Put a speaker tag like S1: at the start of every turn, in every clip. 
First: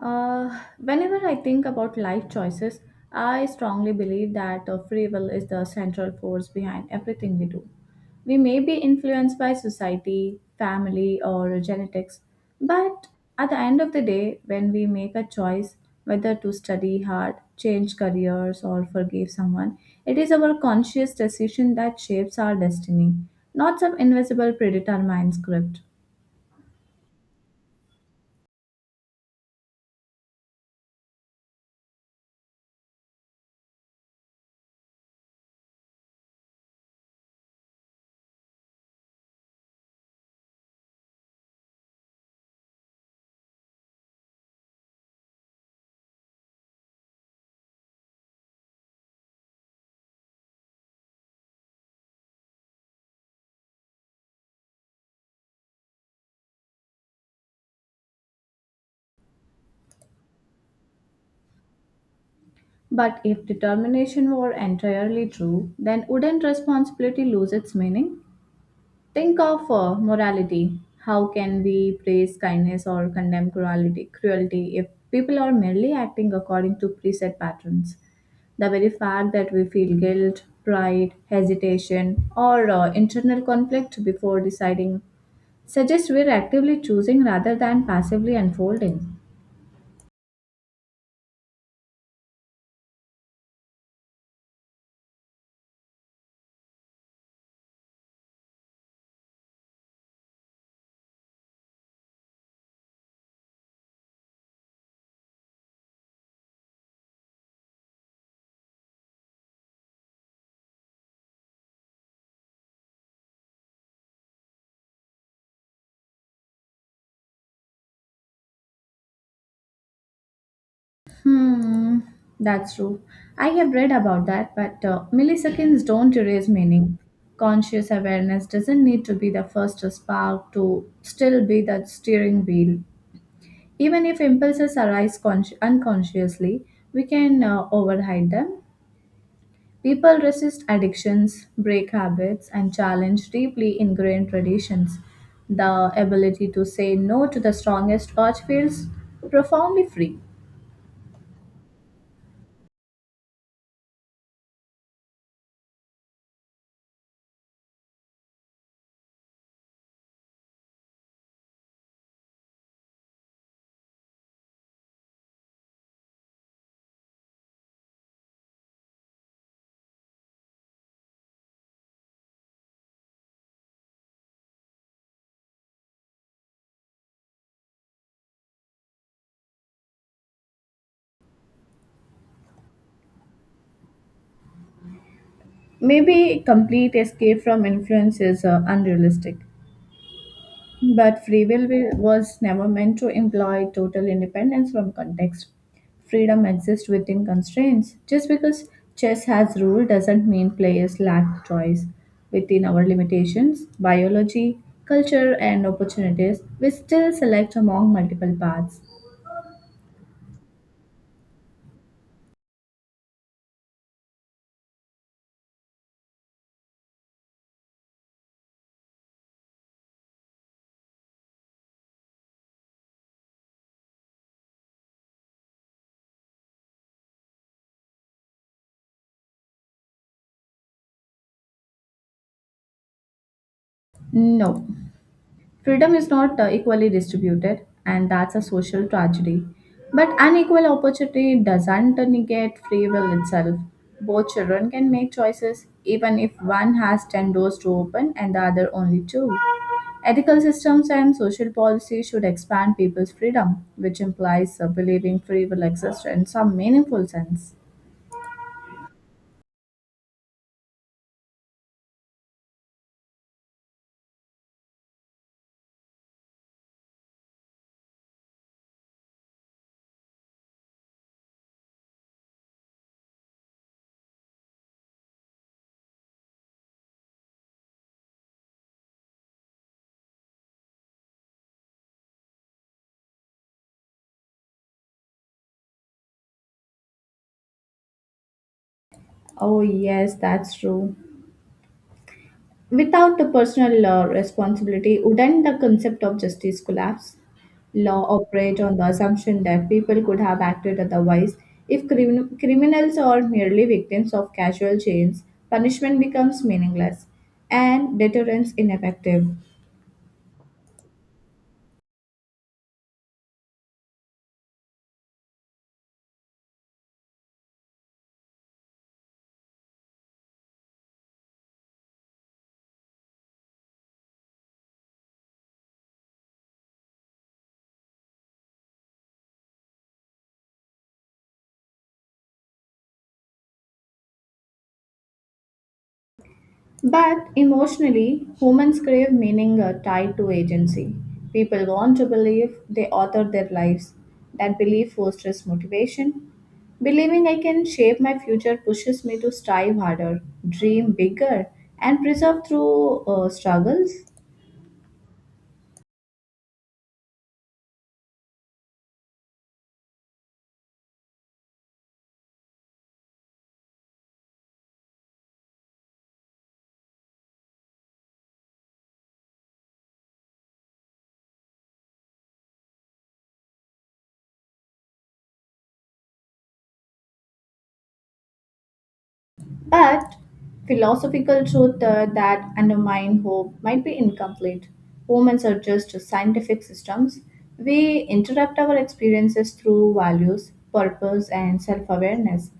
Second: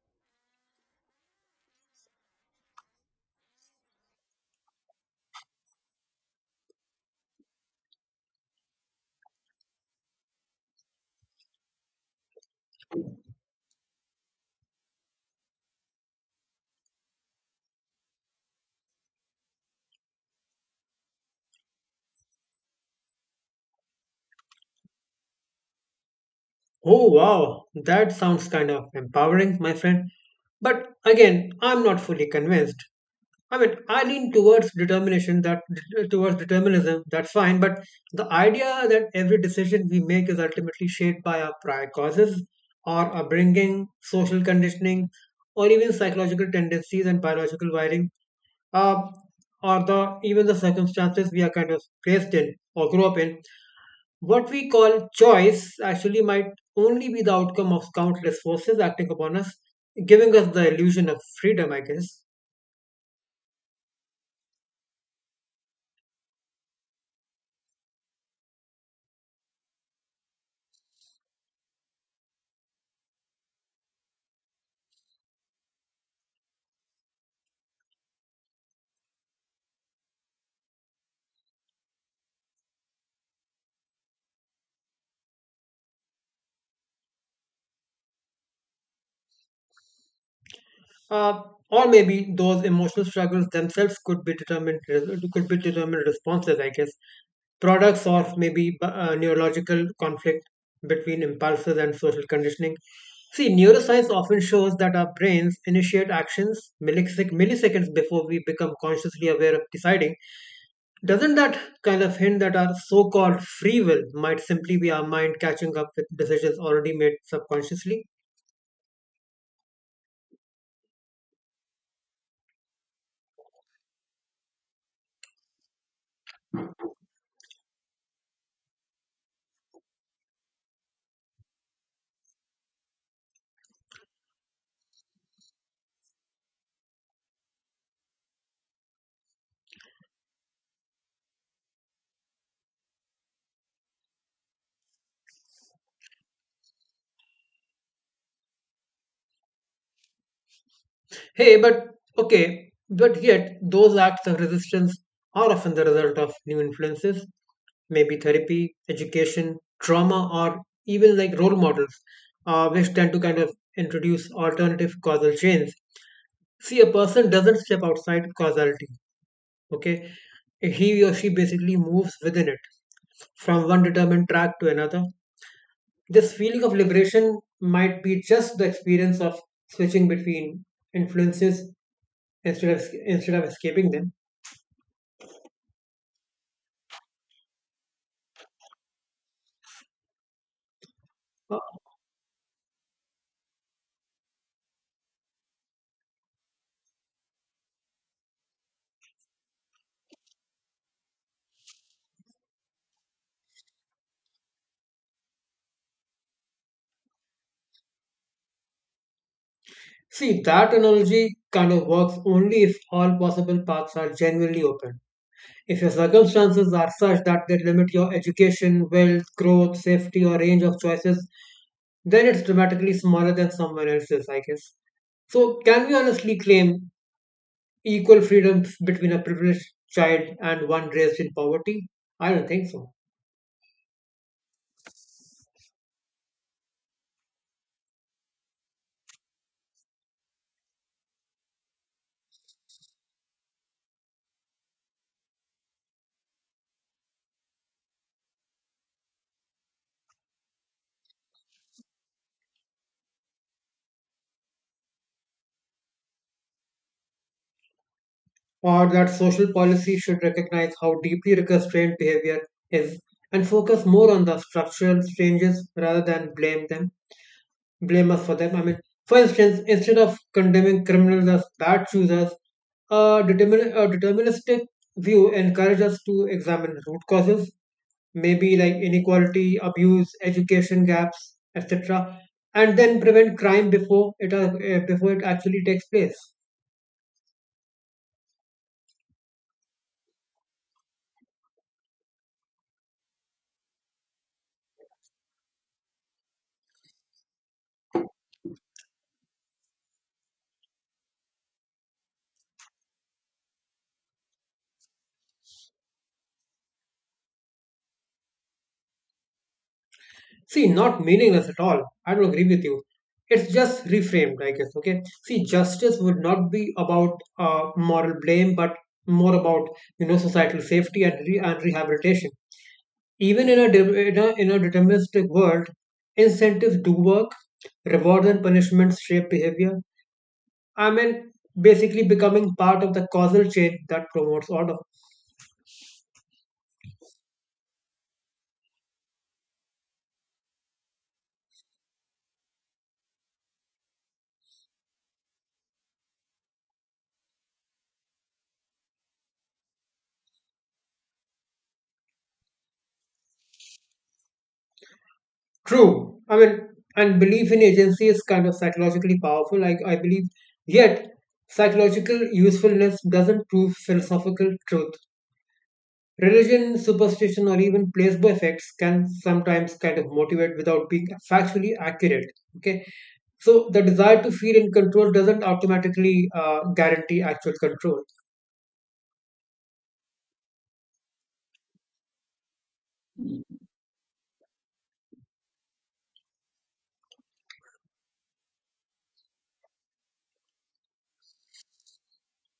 S1: Whenever I think about life choices, I strongly believe that free will is the central force behind everything we do. We may be influenced by society, family, or genetics, but at the end of the day, when we make a choice whether to study hard, change careers, or forgive someone, it is our conscious decision that shapes our destiny, not some invisible predetermined script.
S2: Oh wow, that sounds kind of empowering, my friend. But again, I'm not fully convinced. I mean, I lean towards determination that towards determinism. That's fine, but the idea that every decision we make is ultimately shaped by our prior causes, our upbringing, social conditioning, or even psychological tendencies and biological wiring, uh, or the even the circumstances we are kind of placed in or grew up in. What we call choice actually might only be the outcome of countless forces acting upon us, giving us the illusion of freedom, I guess.
S1: But if determination were entirely true, then wouldn't responsibility lose its meaning? Think of morality. How can we praise kindness or condemn cruelty if people are merely acting according to preset patterns? The very fact that we feel guilt, pride, hesitation, or internal conflict before deciding suggests we're actively choosing rather than passively unfolding.
S2: Uh, or maybe those emotional struggles themselves could be determined responses, I guess, products of maybe neurological conflict between impulses and social conditioning. See, neuroscience often shows that our brains initiate actions milliseconds before we become consciously aware of deciding. Doesn't that kind of hint that our so called free will might simply be our mind catching up with decisions already made subconsciously?
S1: Hmm, that's true. I have read about that, but milliseconds don't erase meaning. Conscious awareness doesn't need to be the first spark to still be the steering wheel. Even if impulses arise unconsciously, we can override them. People resist addictions, break habits, and challenge deeply ingrained traditions. The ability to say no to the strongest urge feels profoundly free.
S2: Hey, but okay, but yet those acts of resistance are often the result of new influences, maybe therapy, education, trauma, or even like role models, which tend to kind of introduce alternative causal chains. See, a person doesn't step outside causality, okay? He or she basically moves within it from one determined track to another. This feeling of liberation might be just the experience of switching between influences instead of escaping them.
S1: Maybe complete escape from influence is unrealistic, but free
S2: Uh,
S1: was never meant to imply total independence from context. Freedom exists within constraints. Just because chess has rule doesn't mean players lack choice. Within our limitations, biology, culture, and opportunities, we still select among multiple paths.
S2: See, that analogy kind of works only if all possible paths are genuinely open. If your circumstances are such that they limit your education, wealth, growth, safety, or range of choices, then it's dramatically smaller than someone else's, I guess. So, can we honestly claim equal freedom between a privileged child and one raised in poverty? I don't think so.
S1: No, freedom is not equally distributed, and that's a social tragedy. But unequal opportunity doesn't negate free will itself. Both children can make choices, even if one has 10 doors to open and the other only two. Ethical systems and social policy should expand people's freedom, which implies believing free will exists in some meaningful sense.
S2: Or that social policy should recognize how deeply restrained behavior is, and focus more on the structural changes rather than blame us for them, I mean. For instance, instead of condemning criminals as bad choosers, a, a deterministic view encourages us to examine root causes, maybe like inequality, abuse, education gaps, etc. And then prevent crime before it actually takes place.
S1: Oh, yes, that's true. Without the personal responsibility, wouldn't the concept of justice collapse? Law operate on the assumption that people could have acted otherwise. If criminals are merely victims of casual chains, punishment becomes meaningless and deterrence ineffective.
S2: See, not meaningless at all. I don't agree with you. It's just reframed, I guess. Okay. See, justice would not be about moral blame, but more about you know societal safety and rehabilitation. Even in a, de- in a deterministic world, incentives do work. Rewards and punishments shape behavior. I mean, basically becoming part of the causal chain that promotes order.
S1: But emotionally, humans crave meaning tied to agency. People want to believe they author their lives. That belief fosters motivation. Believing I can shape my future pushes me to strive harder, dream bigger, and preserve through struggles.
S2: True. I mean, and belief in agency is kind of psychologically powerful. Like I believe, yet psychological usefulness doesn't prove philosophical truth. Religion, superstition, or even placebo effects can sometimes kind of motivate without being factually accurate. Okay, so the desire to feel in control doesn't automatically guarantee actual control.
S1: But philosophical truth that undermine hope might be incomplete. Humans are just scientific systems. We interrupt our experiences through values, purpose, and self awareness.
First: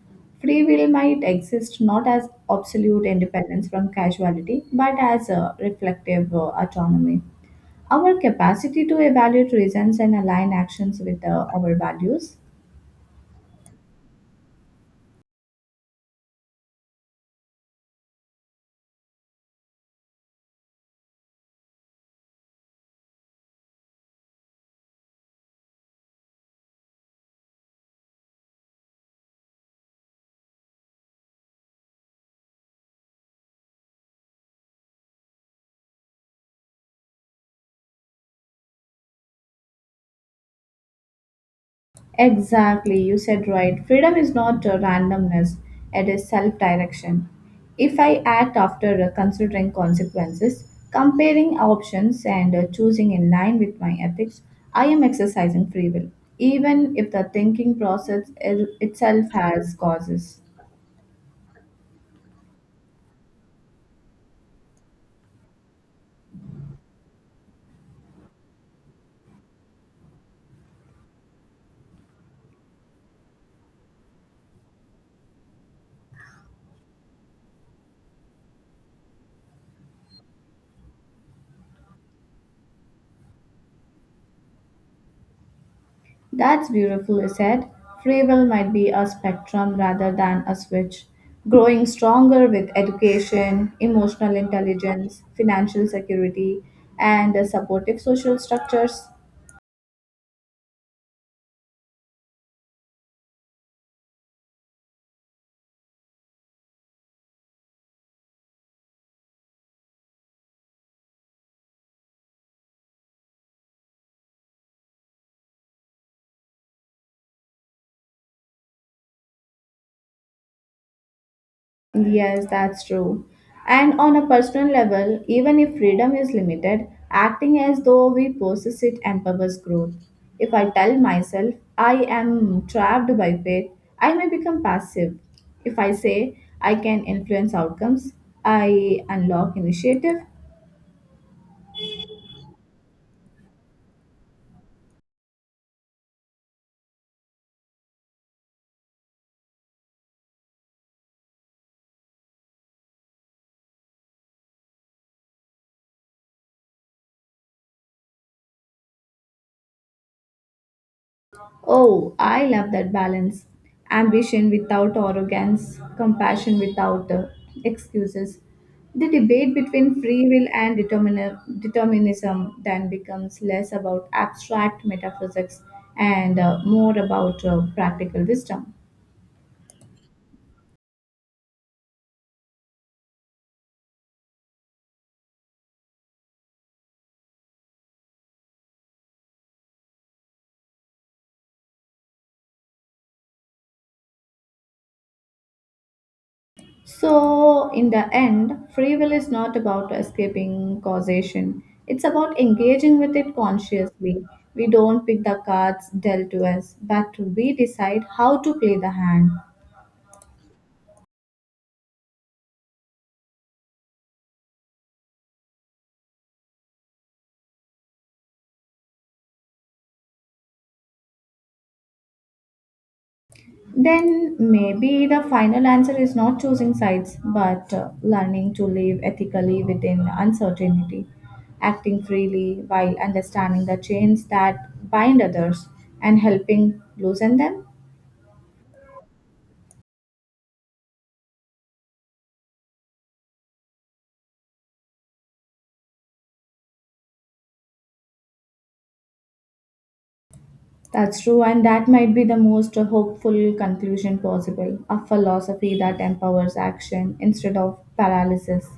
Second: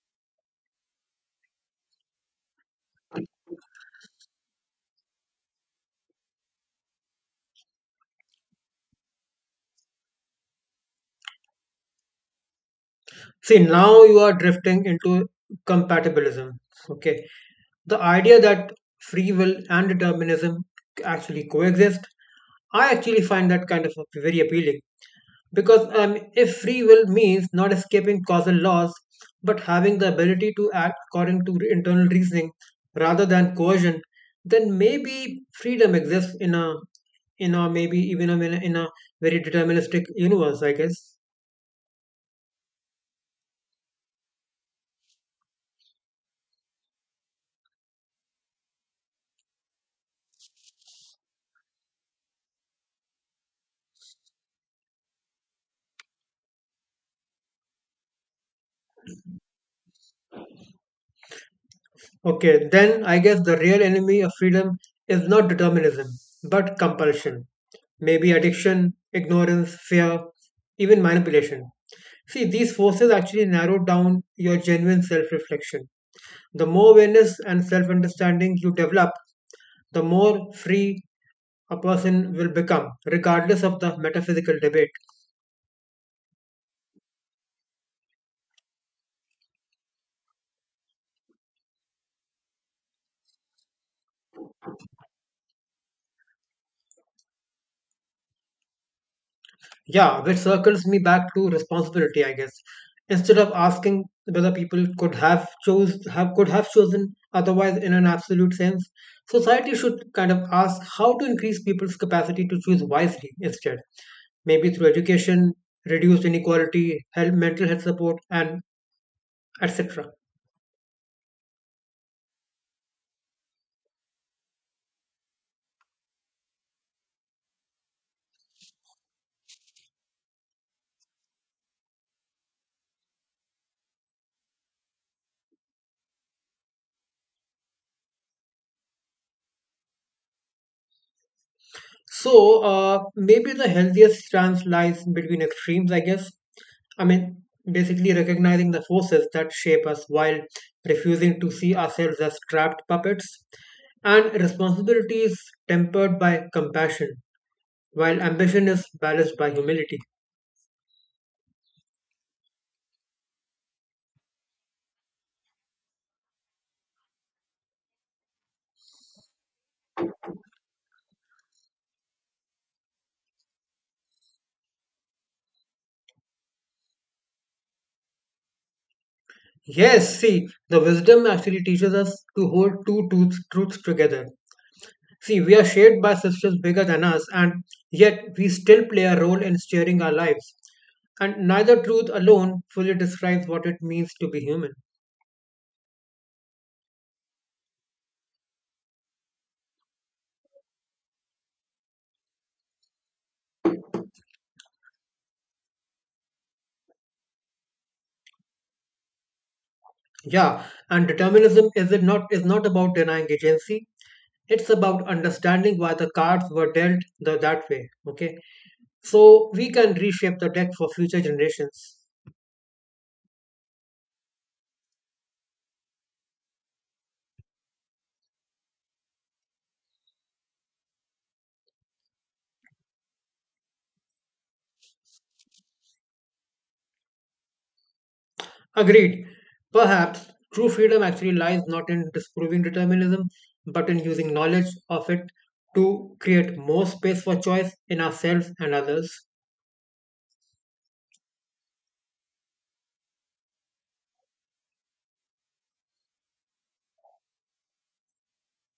S1: Free will might exist not as absolute independence from casuality, but as a reflective autonomy. Our capacity to evaluate reasons and align actions with our values.
S2: See, now you are drifting into compatibilism. Okay. The idea that free will and determinism actually coexist, I actually find that kind of very appealing. Because if free will means not escaping causal laws, but having the ability to act according to internal reasoning rather than coercion, then maybe freedom exists in a maybe even in a very deterministic universe, I guess.
S1: Exactly, you said right. Freedom is not a randomness, it is self direction. If I act after considering consequences, comparing options, and choosing in line with my ethics, I am exercising free will, even if the thinking process itself has causes.
S2: Okay, then I guess the real enemy of freedom is not determinism, but compulsion. Maybe addiction, ignorance, fear, even manipulation. See, these forces actually narrow down your genuine self reflection. The more awareness and self understanding you develop, the more free a person will become, regardless of the metaphysical debate.
S1: That's beautifully said. Free will might be a spectrum rather than a switch, growing stronger with education, emotional intelligence, financial security, and supportive social structures.
S2: Yeah, which circles me back to responsibility, I guess. Instead of asking whether people could have chosen otherwise in an absolute sense, society should kind of ask how to increase people's capacity to choose wisely instead. Maybe through education, reduced inequality, health, mental health support, and etc.
S1: Yes, that's true. And on a personal level, even if freedom is limited, acting as though we possess it empowers growth. If I tell myself I am trapped by fate, I may become passive. If I say I can influence outcomes, I unlock initiative.
S2: So maybe the healthiest stance lies between extremes, I guess. I mean, basically recognizing the forces that shape us while refusing to see ourselves as trapped puppets. And responsibility is tempered by compassion, while ambition is balanced by humility.
S1: Oh, I love that balance. Ambition without arrogance, compassion without excuses. The debate between free will and determinism then becomes less about abstract metaphysics and more about practical wisdom.
S2: Yes, see, the wisdom actually teaches us to hold truths together. See, we are shaped by systems bigger than us, and yet we still play a role in steering our lives. And neither truth alone fully describes what it means to be human.
S1: So, in the end, free will is not about escaping causation. It's about engaging with it consciously. We don't pick the cards dealt to us, but we decide how to play the hand.
S2: Yeah, and determinism is it not is not about denying agency. It's about understanding why the cards were that way. Okay, so we can reshape the deck for future generations.
S1: Then maybe the final answer is not choosing sides, but learning to live ethically within uncertainty, acting freely while understanding the chains that bind others and helping loosen them.
S2: Agreed. Perhaps true freedom actually lies not in disproving determinism, but in using knowledge of it to create more space for choice in ourselves and others.
S1: That's true, and that might be the most hopeful conclusion possible a philosophy that empowers action instead of paralysis.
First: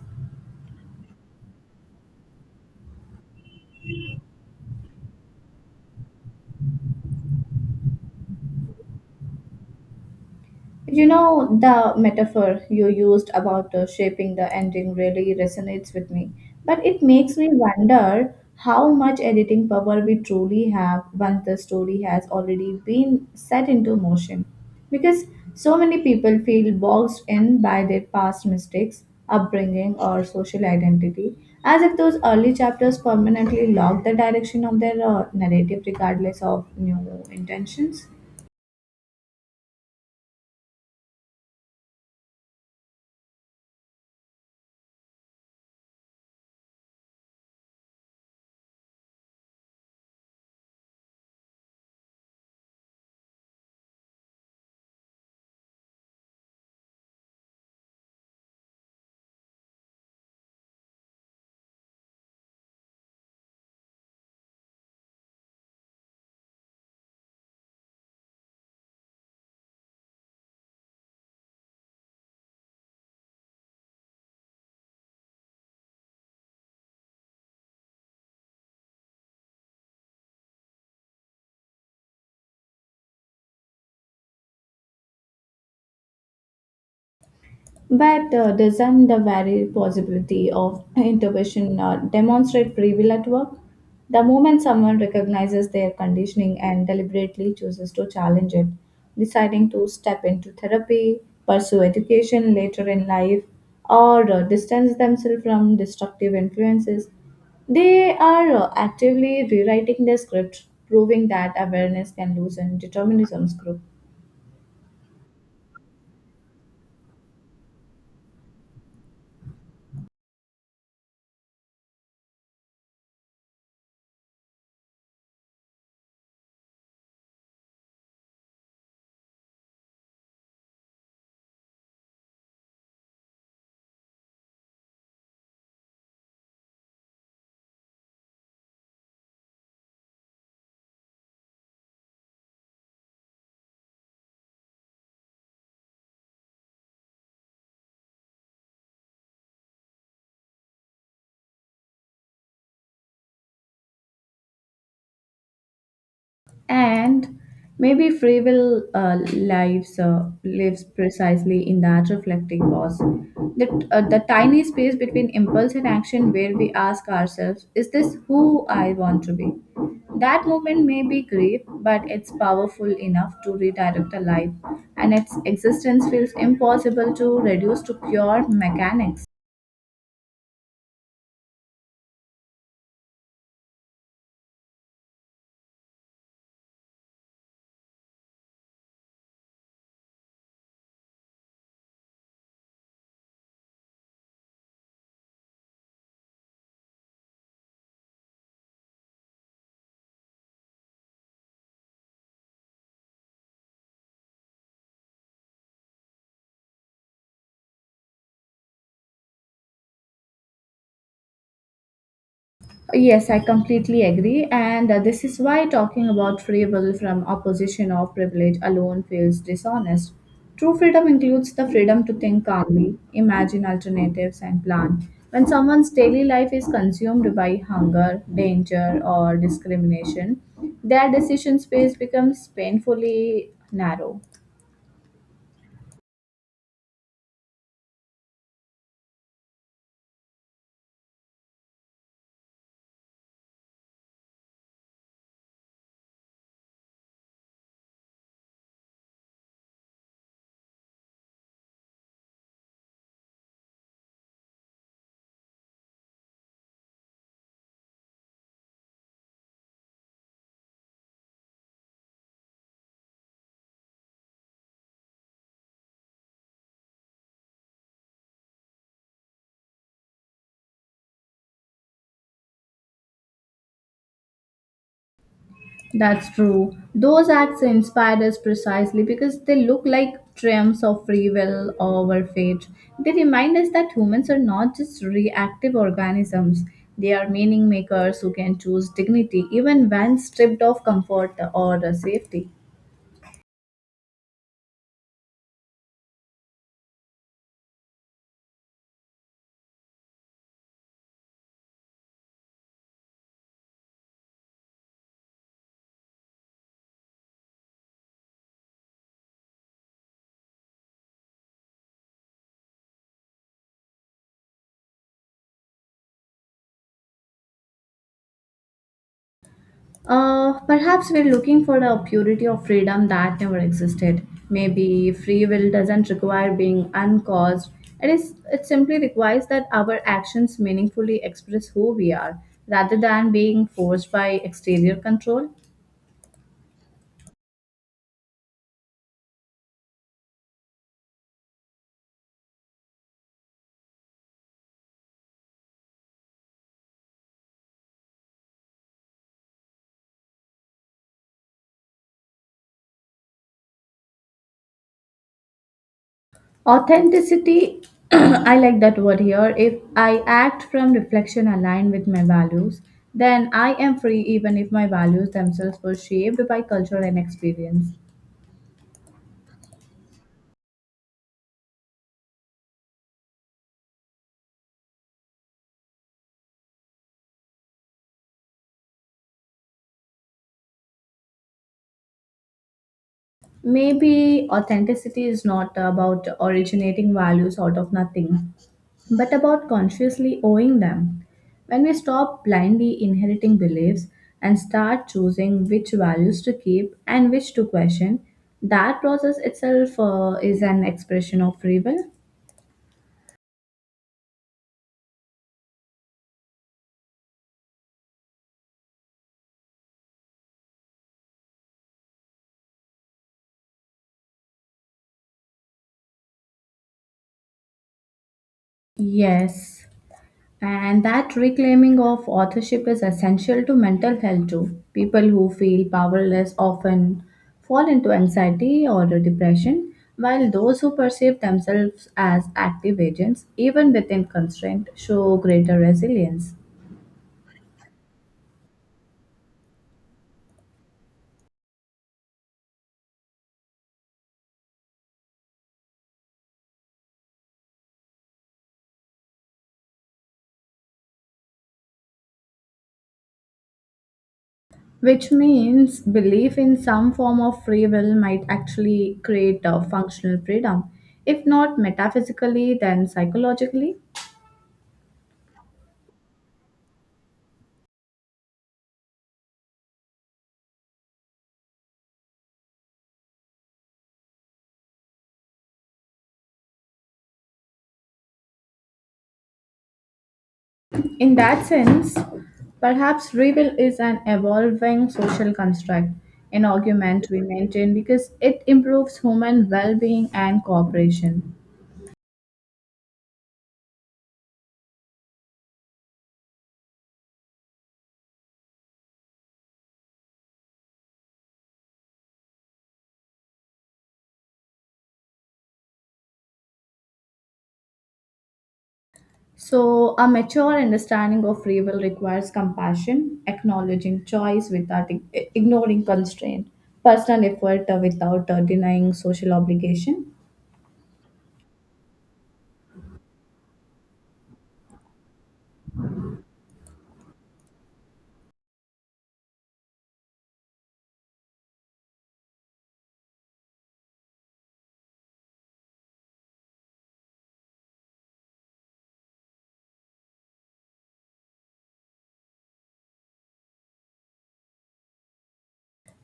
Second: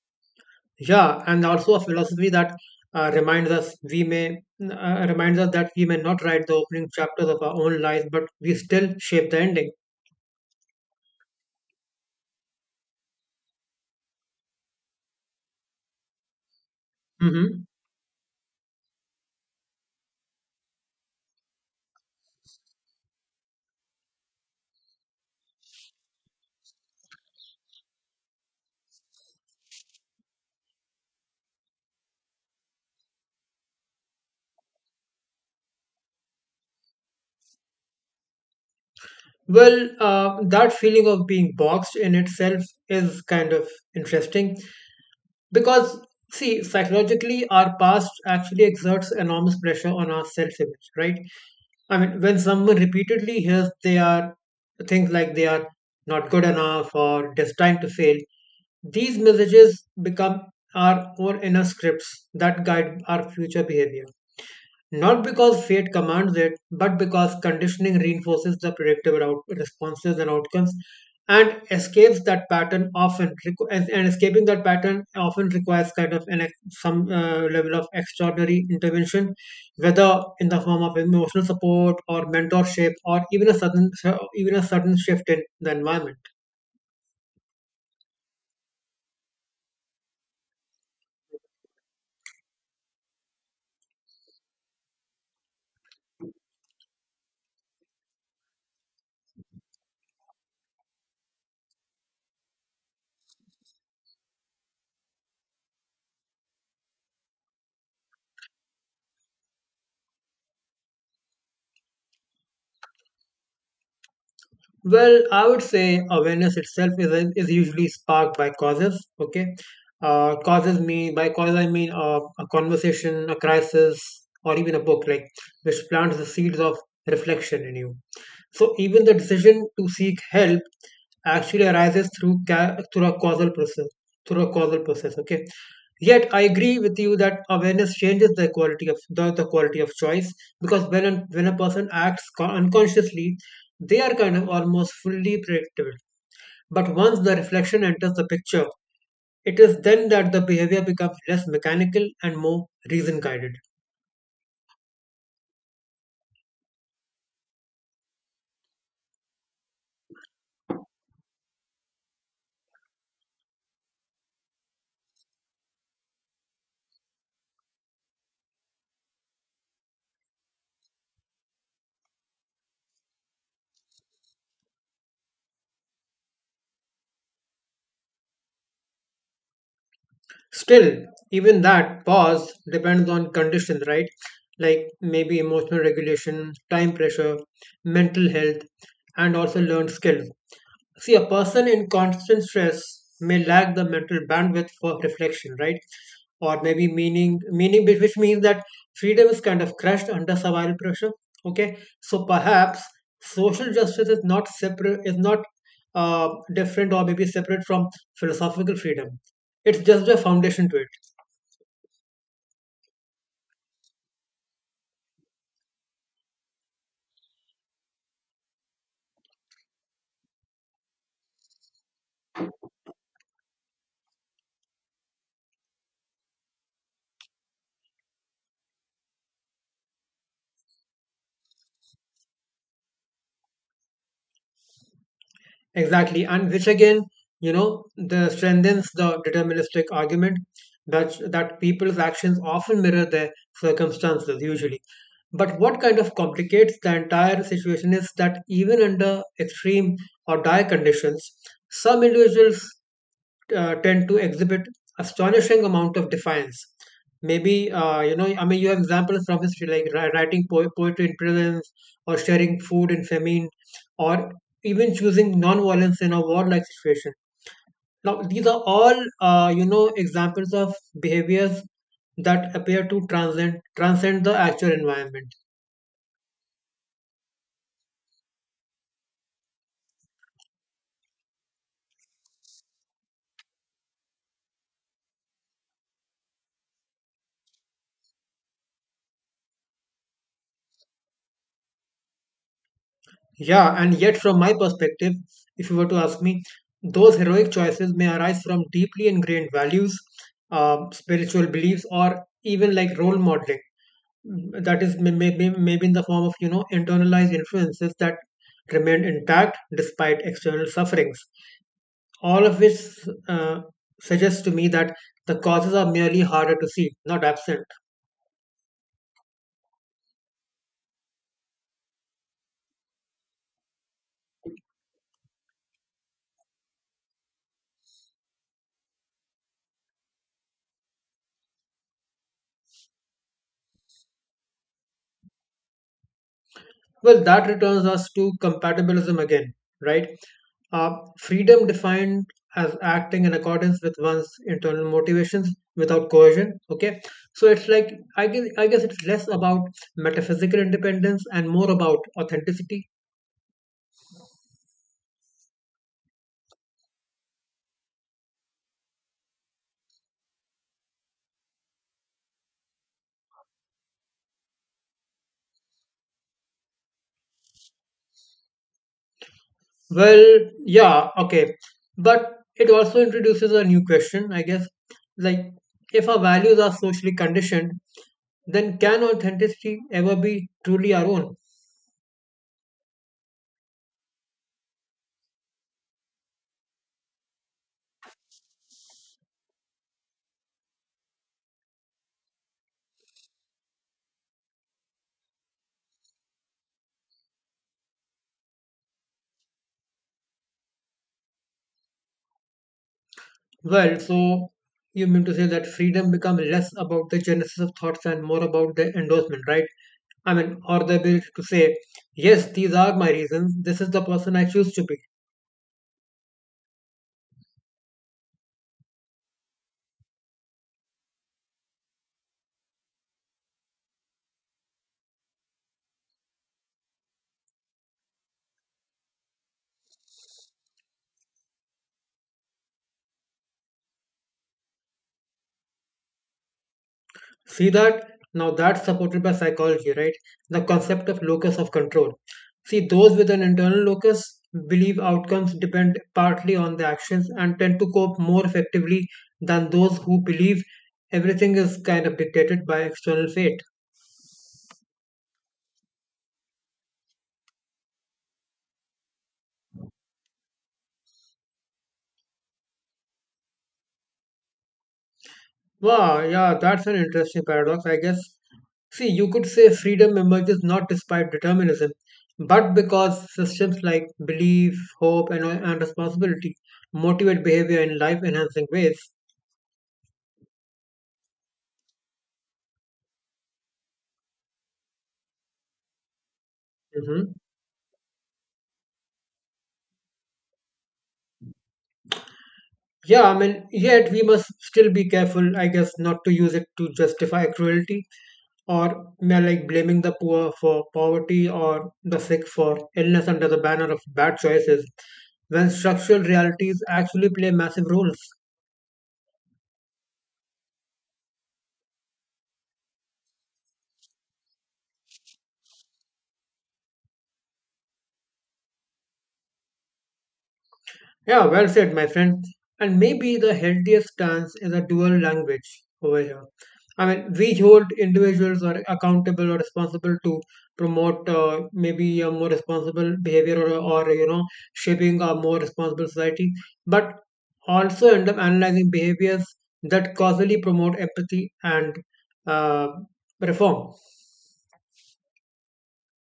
S2: Yeah, and also a philosophy that uh, reminds us we may reminds us that we may not write the opening chapters of our own lives, but we still shape the ending.
S1: You know, the metaphor you used about shaping the ending really resonates with me. But it makes me
S2: Hmm.
S1: wonder how much editing power we truly have once the story has already been set into motion. Because so many people feel boxed in by their past mistakes, upbringing, or social identity, as if those early chapters permanently lock the direction of their narrative regardless of new intentions.
S2: Well, that feeling of being boxed in itself is kind of interesting, because see, psychologically our past actually exerts enormous pressure on our self image, right? I mean, when someone repeatedly hears they are not good enough, or destined to fail. These messages become our own inner scripts that guide our future behavior. Not because fate commands it, but because conditioning reinforces the responses and outcomes, and escapes that pattern often requ- and escaping that pattern often requires kind of some level of extraordinary intervention, whether in the form of emotional support or mentorship, or even a sudden shift in the environment.
S1: But doesn't the very possibility of intuition demonstrate free will at work? The moment someone recognizes their conditioning and deliberately chooses to challenge it, deciding to step into therapy, pursue education later in life, or distance themselves from destructive influences, they are actively rewriting their script, proving that awareness can loosen determinism's grip.
S2: Well, I would say awareness itself is usually sparked by causes. Okay, causes mean by cause I mean a conversation, a crisis, or even a book, like which plants the seeds of reflection in you. So even the decision to seek help actually arises through a causal process. Through a causal process. Okay. Yet I agree with you that awareness changes the quality of choice, because when a person unconsciously, they are kind of almost fully predictable. But once the reflection enters the picture, it is then that the behavior becomes less mechanical and more reason guided.
S1: And maybe free will lives precisely in that reflecting pause, that the tiny space between impulse and action, where we ask ourselves, "Is this who I want to be?" That moment may be brief, but it's powerful enough to redirect a life, and its existence feels impossible to reduce to pure mechanics.
S2: Still, even that pause depends on conditions, right? Like maybe emotional regulation, time pressure, mental health, and also learned skills. See, a person in constant stress may lack the mental bandwidth for reflection, right? Or meaning which means that freedom is kind of crushed under survival pressure. Okay, so perhaps social justice is not uh, different, or maybe separate from philosophical freedom. It's just a foundation to it.
S1: Yes, I completely agree, and this is why talking about free will from a position of privilege alone feels dishonest. True freedom includes the freedom to think calmly, imagine alternatives, and plan. When someone's daily life is consumed by hunger, danger, or discrimination, their decision space becomes painfully narrow.
S2: Exactly, and which again, you know, the strengthens the deterministic argument that people's actions often mirror their circumstances usually. But what kind of complicates the entire situation is that even under extreme or dire conditions, some individuals tend to exhibit astonishing amount of defiance. Maybe you know, I mean, you have examples from history like writing poetry in prisons, or sharing food in famine, or even choosing non-violence in a warlike situation. Now, these are all you know examples of behaviors that appear to transcend the actual environment.
S1: That's true. Those acts inspired us precisely because they look like triumphs of free will over fate. They remind us that humans are not just reactive organisms, they are meaning makers who can choose dignity even when stripped of comfort or safety.
S2: Yeah, and yet, from my perspective, if you were to ask me, those heroic choices may arise from deeply ingrained values, spiritual beliefs, or even like role modeling. Mm, that is maybe in the form of you know internalized influences that remain intact despite external sufferings. All of which uh, suggests to me that the causes are merely harder to see, not absent.
S1: Perhaps we're looking for a purity of freedom that never existed. Maybe free will doesn't require being uncaused. It is. It simply requires that our actions meaningfully express who we are, rather than being forced by exterior control.
S2: Well, that returns us to compatibilism again, right? Freedom defined as acting in accordance with one's internal motivations without coercion. Okay, so it's like I guess it's less about metaphysical independence and more about authenticity.
S1: Authenticity. I like that word here. If I act from reflection aligned with my values, then I am free, even if my values themselves were shaped by culture and experience.
S2: Well, yeah, okay, but it also introduces a new question, I guess. Like, if our values are socially conditioned, then can authenticity ever be truly our own?
S1: Maybe authenticity is not about originating values out of nothing, but about consciously owing them. When we stop blindly inheriting beliefs and start choosing which values to keep and which to question, that process itself is an expression of free will.
S2: Well, so you mean to say that freedom becomes less about the genesis of thoughts and more about the endorsement, right? I mean, or the ability to say, yes, these are my reasons, this is the person I choose to be.
S1: Yes. And that reclaiming of authorship is essential to mental health too. People who feel powerless often fall into anxiety or depression, while those who perceive themselves as active agents, even within constraint, show greater resilience.
S2: See that? Now that's supported by psychology, right? The concept of locus of control. See, those with an internal locus believe outcomes depend partly on the actions, and tend to cope more effectively than those who believe everything is kind of dictated by external fate.
S1: Which means belief in some form of free will might actually create a functional freedom, if not metaphysically, then psychologically.
S2: Wow, yeah, that's an interesting paradox. I guess, see, you could say freedom emerges not despite determinism, but because systems like belief, hope, and responsibility motivate behavior in life enhancing ways.
S1: In that sense, perhaps rebel is an evolving social construct, an
S2: hmm
S1: argument we maintain because it improves human well being and cooperation.
S2: Yeah, I mean, yet we must still be careful, I guess, not to use it to justify cruelty or may like blaming the poor for poverty or the sick for illness under the banner of bad choices when structural realities actually play massive roles.
S1: So, a mature understanding of free will requires compassion, acknowledging choice without ignoring constraint, personal effort without denying social obligation.
S2: Yeah, well said, my friend. And maybe the healthiest stance is a dual language over here. I mean, we hold individuals are accountable or responsible to promote maybe a more responsible behavior or, shaping a more responsible society, but also end up analyzing behaviors that causally promote empathy and uh, reform.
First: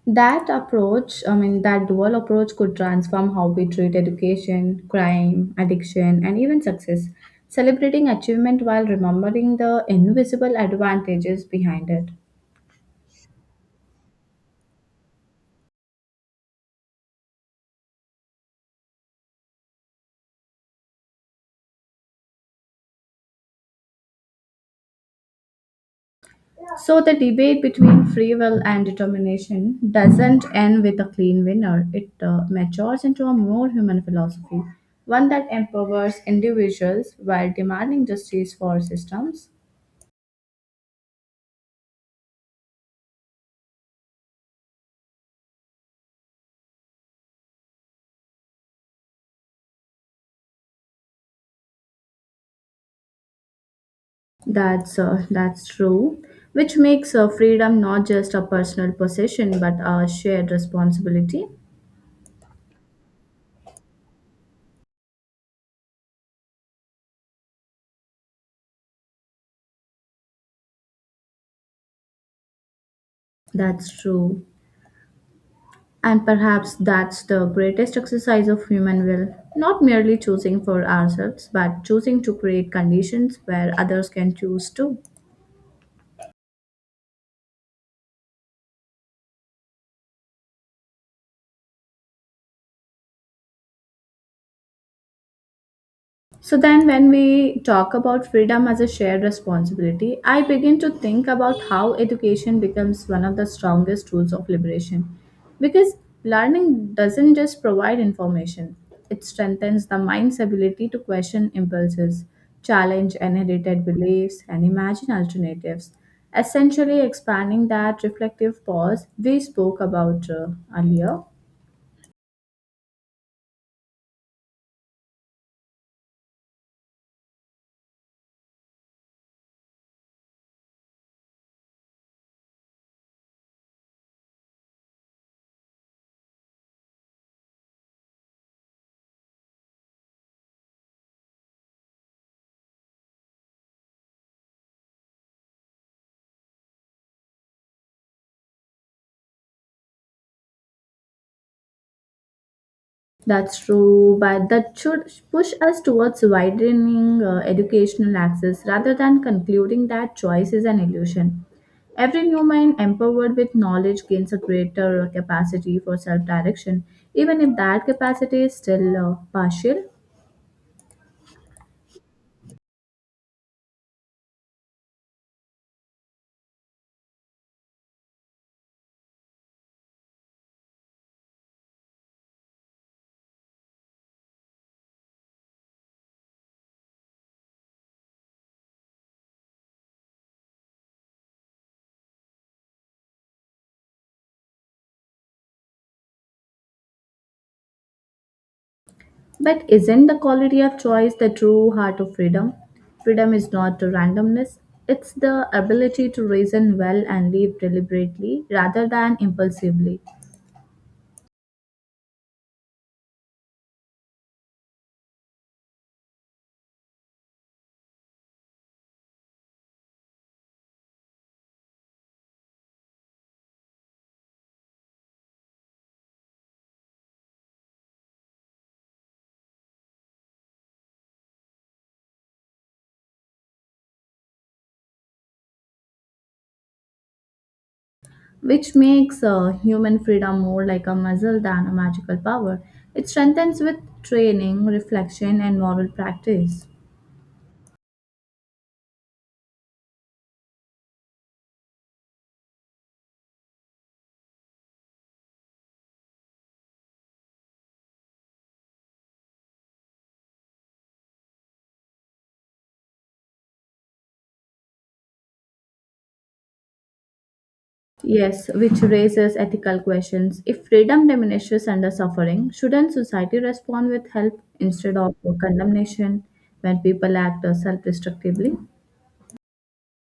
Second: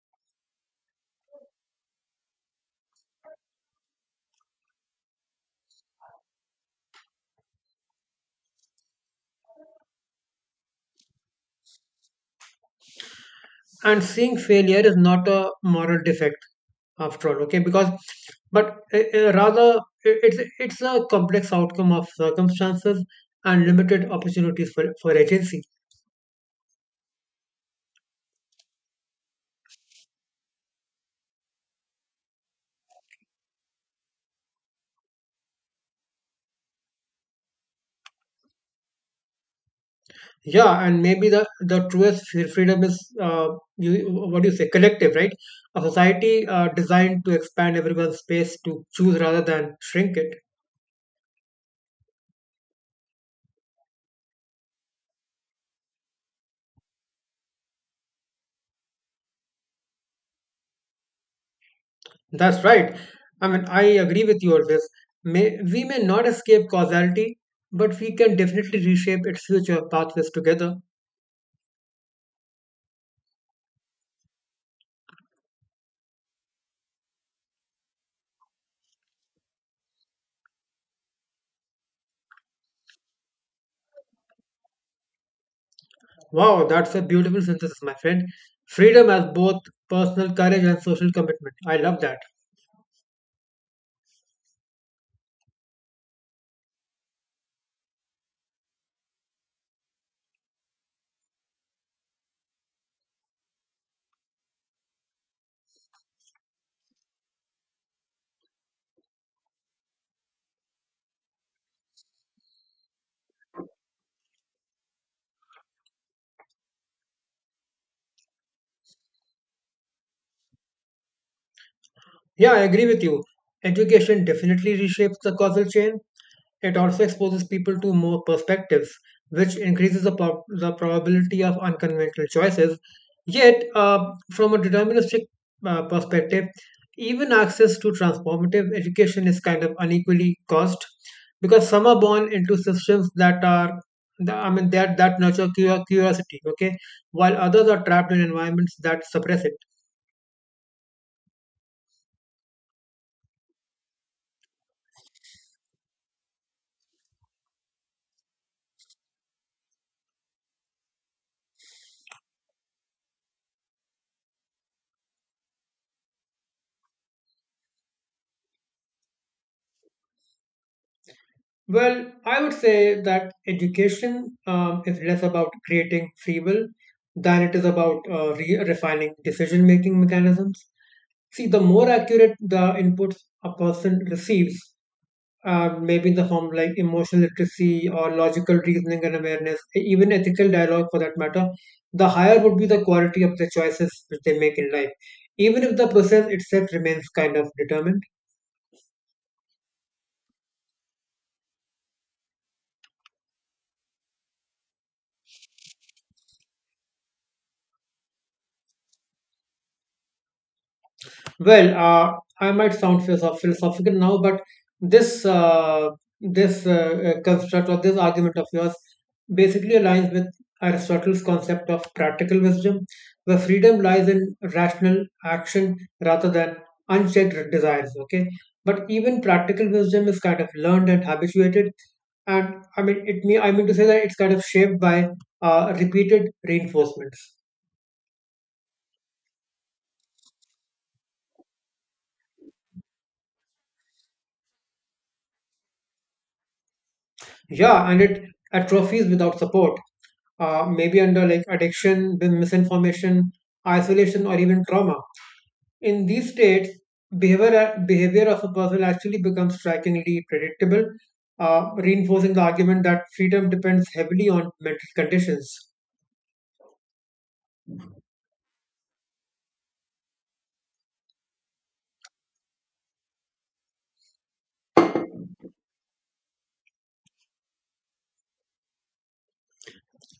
S1: That approach, I mean, that dual approach could transform how we treat education, crime, addiction, and even success, celebrating achievement while remembering the invisible advantages behind it.
S2: And seeing failure is not a moral defect after all, okay, because but rather i- it's it's a complex outcome of circumstances and limited opportunities for agency.
S1: So, the debate between free will and determination doesn't end with a clean winner, it matures into a more human philosophy, one that empowers individuals while demanding justice for systems.
S2: Yeah, and maybe the freedom is, uh, you what do you say, collective, right? A society designed to expand everyone's space to choose rather than shrink it.
S1: That's true, which makes freedom not just a personal possession but a shared responsibility.
S2: That's right. I mean, I agree with you on this. May, we may not escape causality, but we can definitely reshape its future pathways together.
S1: That's true. And perhaps that's the greatest exercise of human will, not merely choosing for ourselves, but choosing to create conditions where others can choose too.
S2: Wow, that's a beautiful synthesis, my friend. Freedom as both personal courage and social commitment. I love that.
S1: So then, when we talk about freedom as a shared responsibility, I begin to think about how education becomes one of the strongest tools of liberation. Because learning doesn't just provide information, it strengthens the mind's ability to question impulses, challenge inherited beliefs, and imagine alternatives, essentially expanding that reflective pause we spoke about earlier.
S2: Yeah, I agree with you. Education definitely reshapes the causal chain. It also exposes people to more perspectives, which increases the probability of unconventional choices. Yet, from a deterministic perspective, even access to transformative education is kind of unequally caused because some are born into systems that are I mean that nurture curiosity, okay, while others are trapped in environments that suppress it.
S1: That's true, but that should push us towards widening educational access rather than concluding that choice is an illusion. Every new mind empowered with knowledge gains a greater capacity for self direction, even if that capacity is still partial.
S2: Well, I would say that education is less about creating free will than it is about refining decision making mechanisms. See, the more accurate the inputs a person receives, maybe in the form of, like, emotional literacy or logical reasoning and awareness, even ethical dialogue for that matter, the higher would be the quality of the choices which they make in life, even if the process itself remains kind of determined.
S1: But isn't the quality of choice the true heart of freedom? Freedom is not randomness, it's the ability to reason well and live deliberately rather than impulsively.
S2: Well, I might sound philosophical now, but this this construct or this argument of yours basically aligns with Aristotle's concept of practical wisdom, where freedom lies in rational action rather than unchecked desires. Okay, but even practical wisdom is kind of learned and habituated, and I mean it. Me, I mean to say that it's kind of shaped by repeated reinforcements.
S1: Which makes human freedom more like a muscle than a magical power. It strengthens with training, reflection, and moral practice.
S2: Yeah, and it atrophies without support, maybe under like addiction, with misinformation, isolation, or even trauma. In these states, behavior of a person actually becomes strikingly predictable, reinforcing the argument that freedom depends heavily on mental conditions.
S1: Yes, which raises ethical questions. If freedom diminishes under suffering, shouldn't society respond with help instead of condemnation when people act self destructively?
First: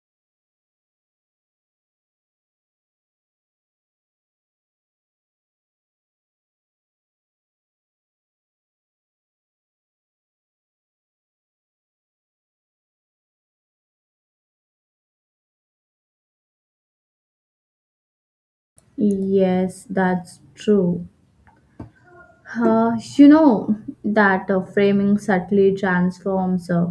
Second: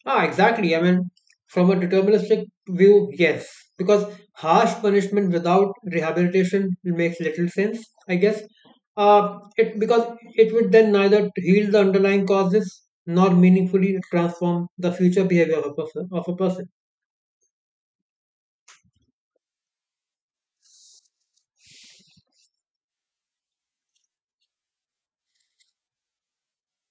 S2: Ah, exactly. I mean, from a deterministic view, yes. Because harsh punishment without rehabilitation makes little sense, I guess. It because it would then neither heal the underlying causes nor meaningfully transform the future behavior of a person. Of a person.
S1: Yes, that's true. You know that framing subtly transforms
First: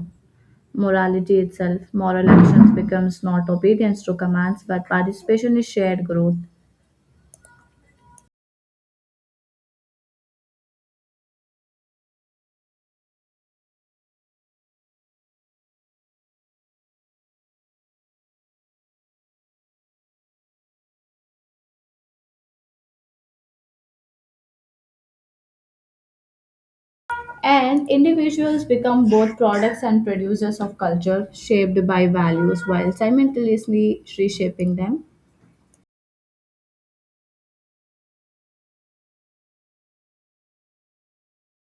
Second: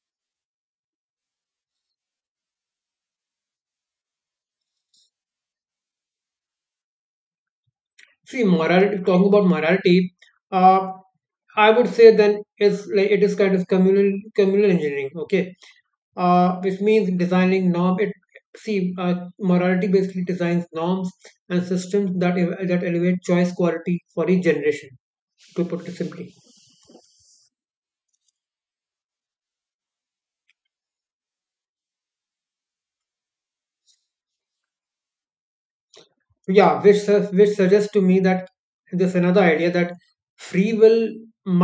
S1: morality itself. Moral actions becomes not obedience to commands, but participation in shared growth.
S2: See, morality. Talking about morality, uh, I would say then is like it is kind of communal engineering. Okay, which means designing norm. It see, morality basically designs norms and systems that that elevate choice quality for each generation. To put it simply,
S1: And individuals become both products and producers of culture, shaped by values while simultaneously reshaping them.
S2: yeah, which which suggests to me that there's another idea that free will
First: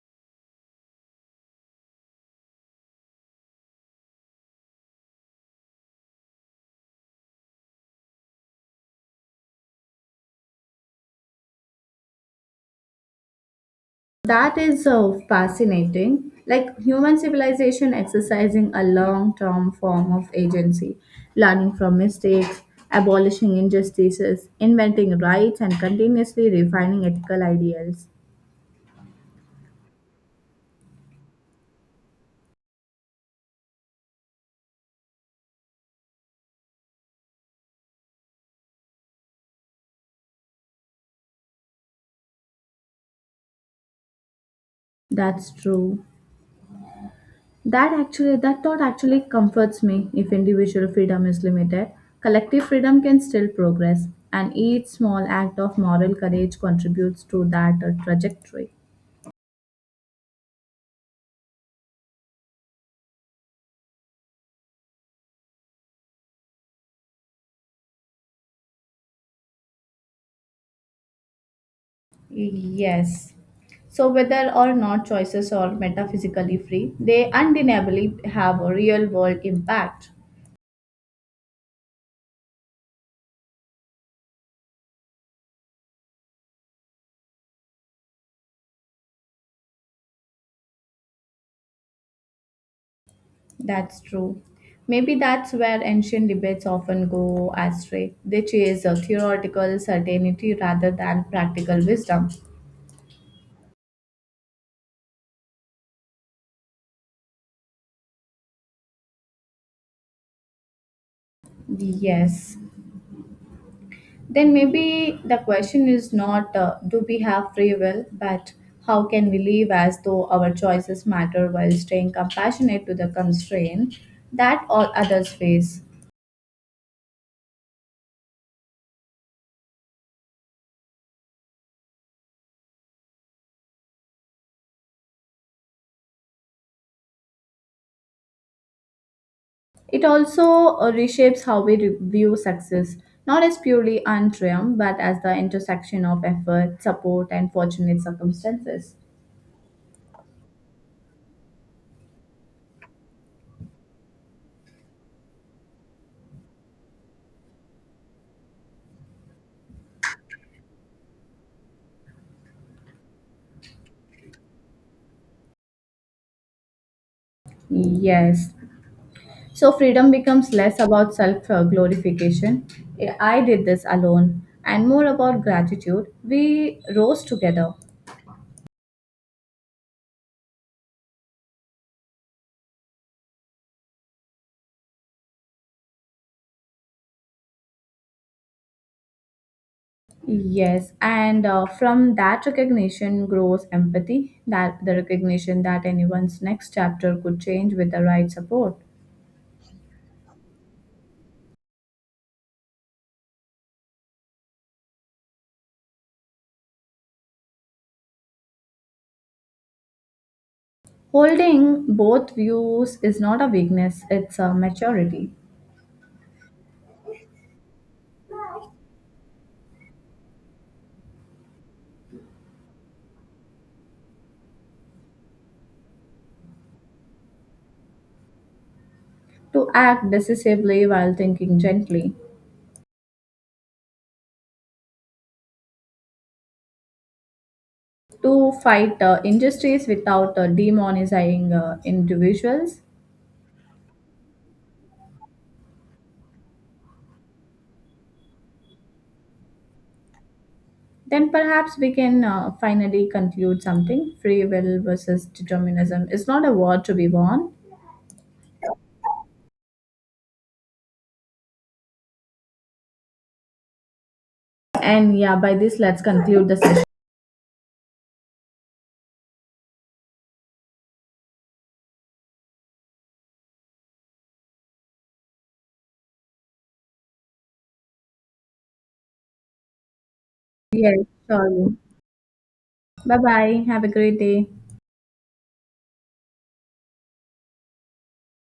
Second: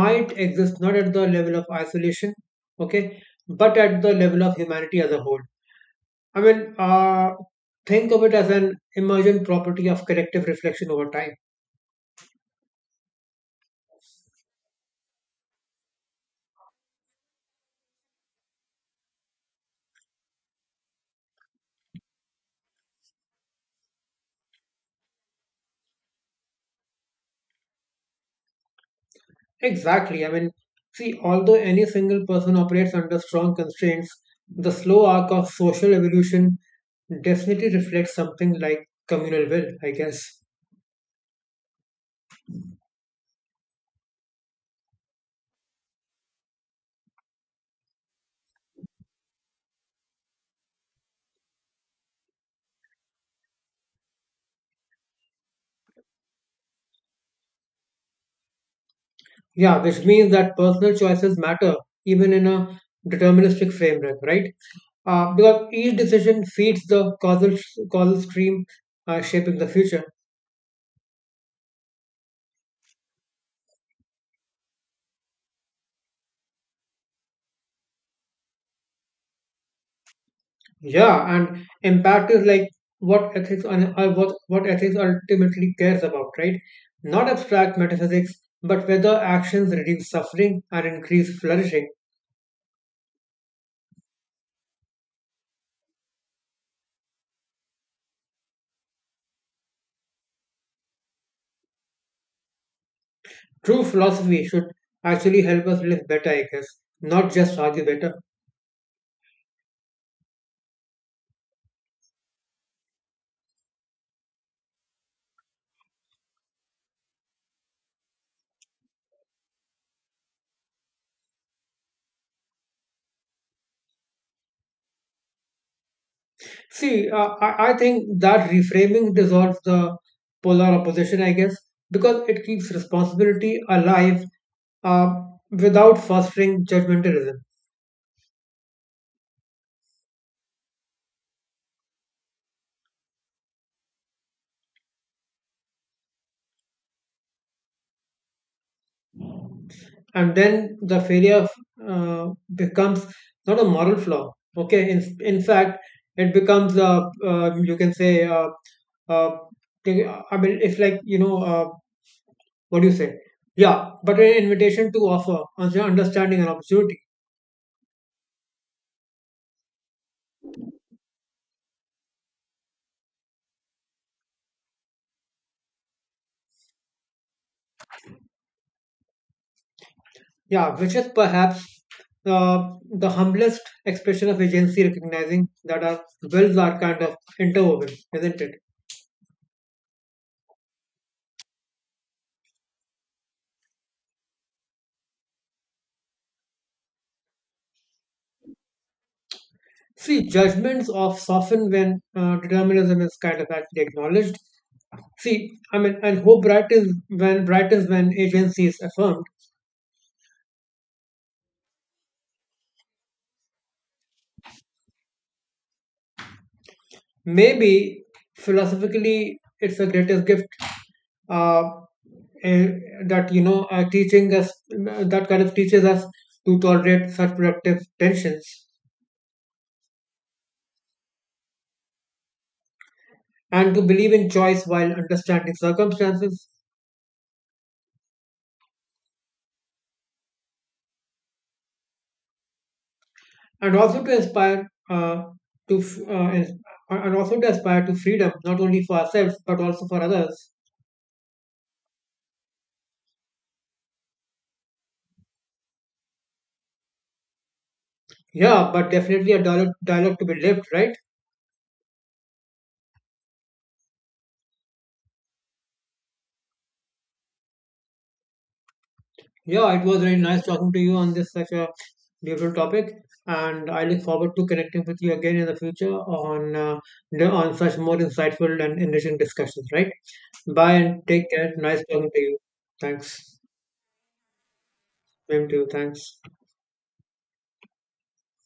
S2: might exist not at the level of isolation, okay, but at the level of humanity as a whole. I mean, think of it as an emergent property of collective reflection over time.
S1: That is so fascinating. Like human civilization exercising a long term form of agency, learning from mistakes, abolishing injustices, inventing rights, and continuously refining ethical ideals.
S2: Exactly. I mean, see, although any single person operates under strong constraints, the slow arc of social evolution definitely reflects something like communal will, I guess.
S1: That's true. That thought actually comforts me. If individual freedom is limited, collective freedom can still progress, and each small act of moral courage contributes to that trajectory.
S2: Yeah, which means that personal choices matter even in a deterministic framework, right? Because each decision feeds the causal stream, shaping the future.
S1: Yes. So, whether or not choices are metaphysically free, they undeniably have a real world impact.
S2: Yeah, and impact is like what ethics and what ethics ultimately cares about, right? Not abstract metaphysics, but whether actions reduce suffering and increase flourishing.
S1: That's true. Maybe that's where ancient debates often go astray. They chase a theoretical certainty rather than practical wisdom.
S2: True philosophy should actually help us live better, I guess, not just argue better.
S1: Yes. Then maybe the question is not do we have free will, but how can we live as though our choices matter while staying compassionate to the constraint that all others face?
S2: See, I think that reframing dissolves the polar opposition, I guess, because it keeps responsibility alive uh, without fostering judgmentalism.
S1: It also reshapes how we view success, not as purely earned triumph, but as the intersection of effort, support, and fortunate circumstances.
S2: And then the failure uh, becomes not a moral flaw, okay, in fact it becomes, you can say, uh, I mean it's like, what do you say, yeah, but an invitation to offer understanding and opportunity.
S1: Yes, so freedom becomes less about self glorification. I did this alone, and more about gratitude. We rose together.
S2: Yeah, which is perhaps uh, the humblest expression of agency, recognizing that our wills are kind of interwoven, isn't it?
S1: Yes, and from that recognition grows empathy, that the recognition that anyone's next chapter could change with the right support.
S2: See, judgments of soften when determinism is kind of actually acknowledged. See, I mean, and how bright is when agency is affirmed.
S1: Holding both views is not a weakness, it's a maturity.
S2: Maybe philosophically, it's the greatest gift, uh, eh, that you know are teaching us that kind of teaches us to tolerate such productive tensions,
S1: To act decisively while thinking gently,
S2: and to believe in choice while understanding circumstances,
S1: to fight injustice without demonizing individuals,
S2: and also to inspire, to f- uh, ins- and also to aspire to freedom not only for ourselves but also for others.
S1: then perhaps we can finally conclude something. Free will versus determinism is not a war to be won.
S2: Yeah, but definitely a dialogue to be lived, right?
S1: And yeah, by this, let's conclude the session.
S2: Yeah, it was really nice talking to you on this such a beautiful topic, and I look forward to connecting with you again in the future on such more insightful and enriching discussions. Right? Bye
S1: Yes,
S2: and take care.
S1: surely.
S2: Nice talking to you.
S1: Bye
S2: Thanks.
S1: bye. Have a great day.
S2: Same to you. Thanks.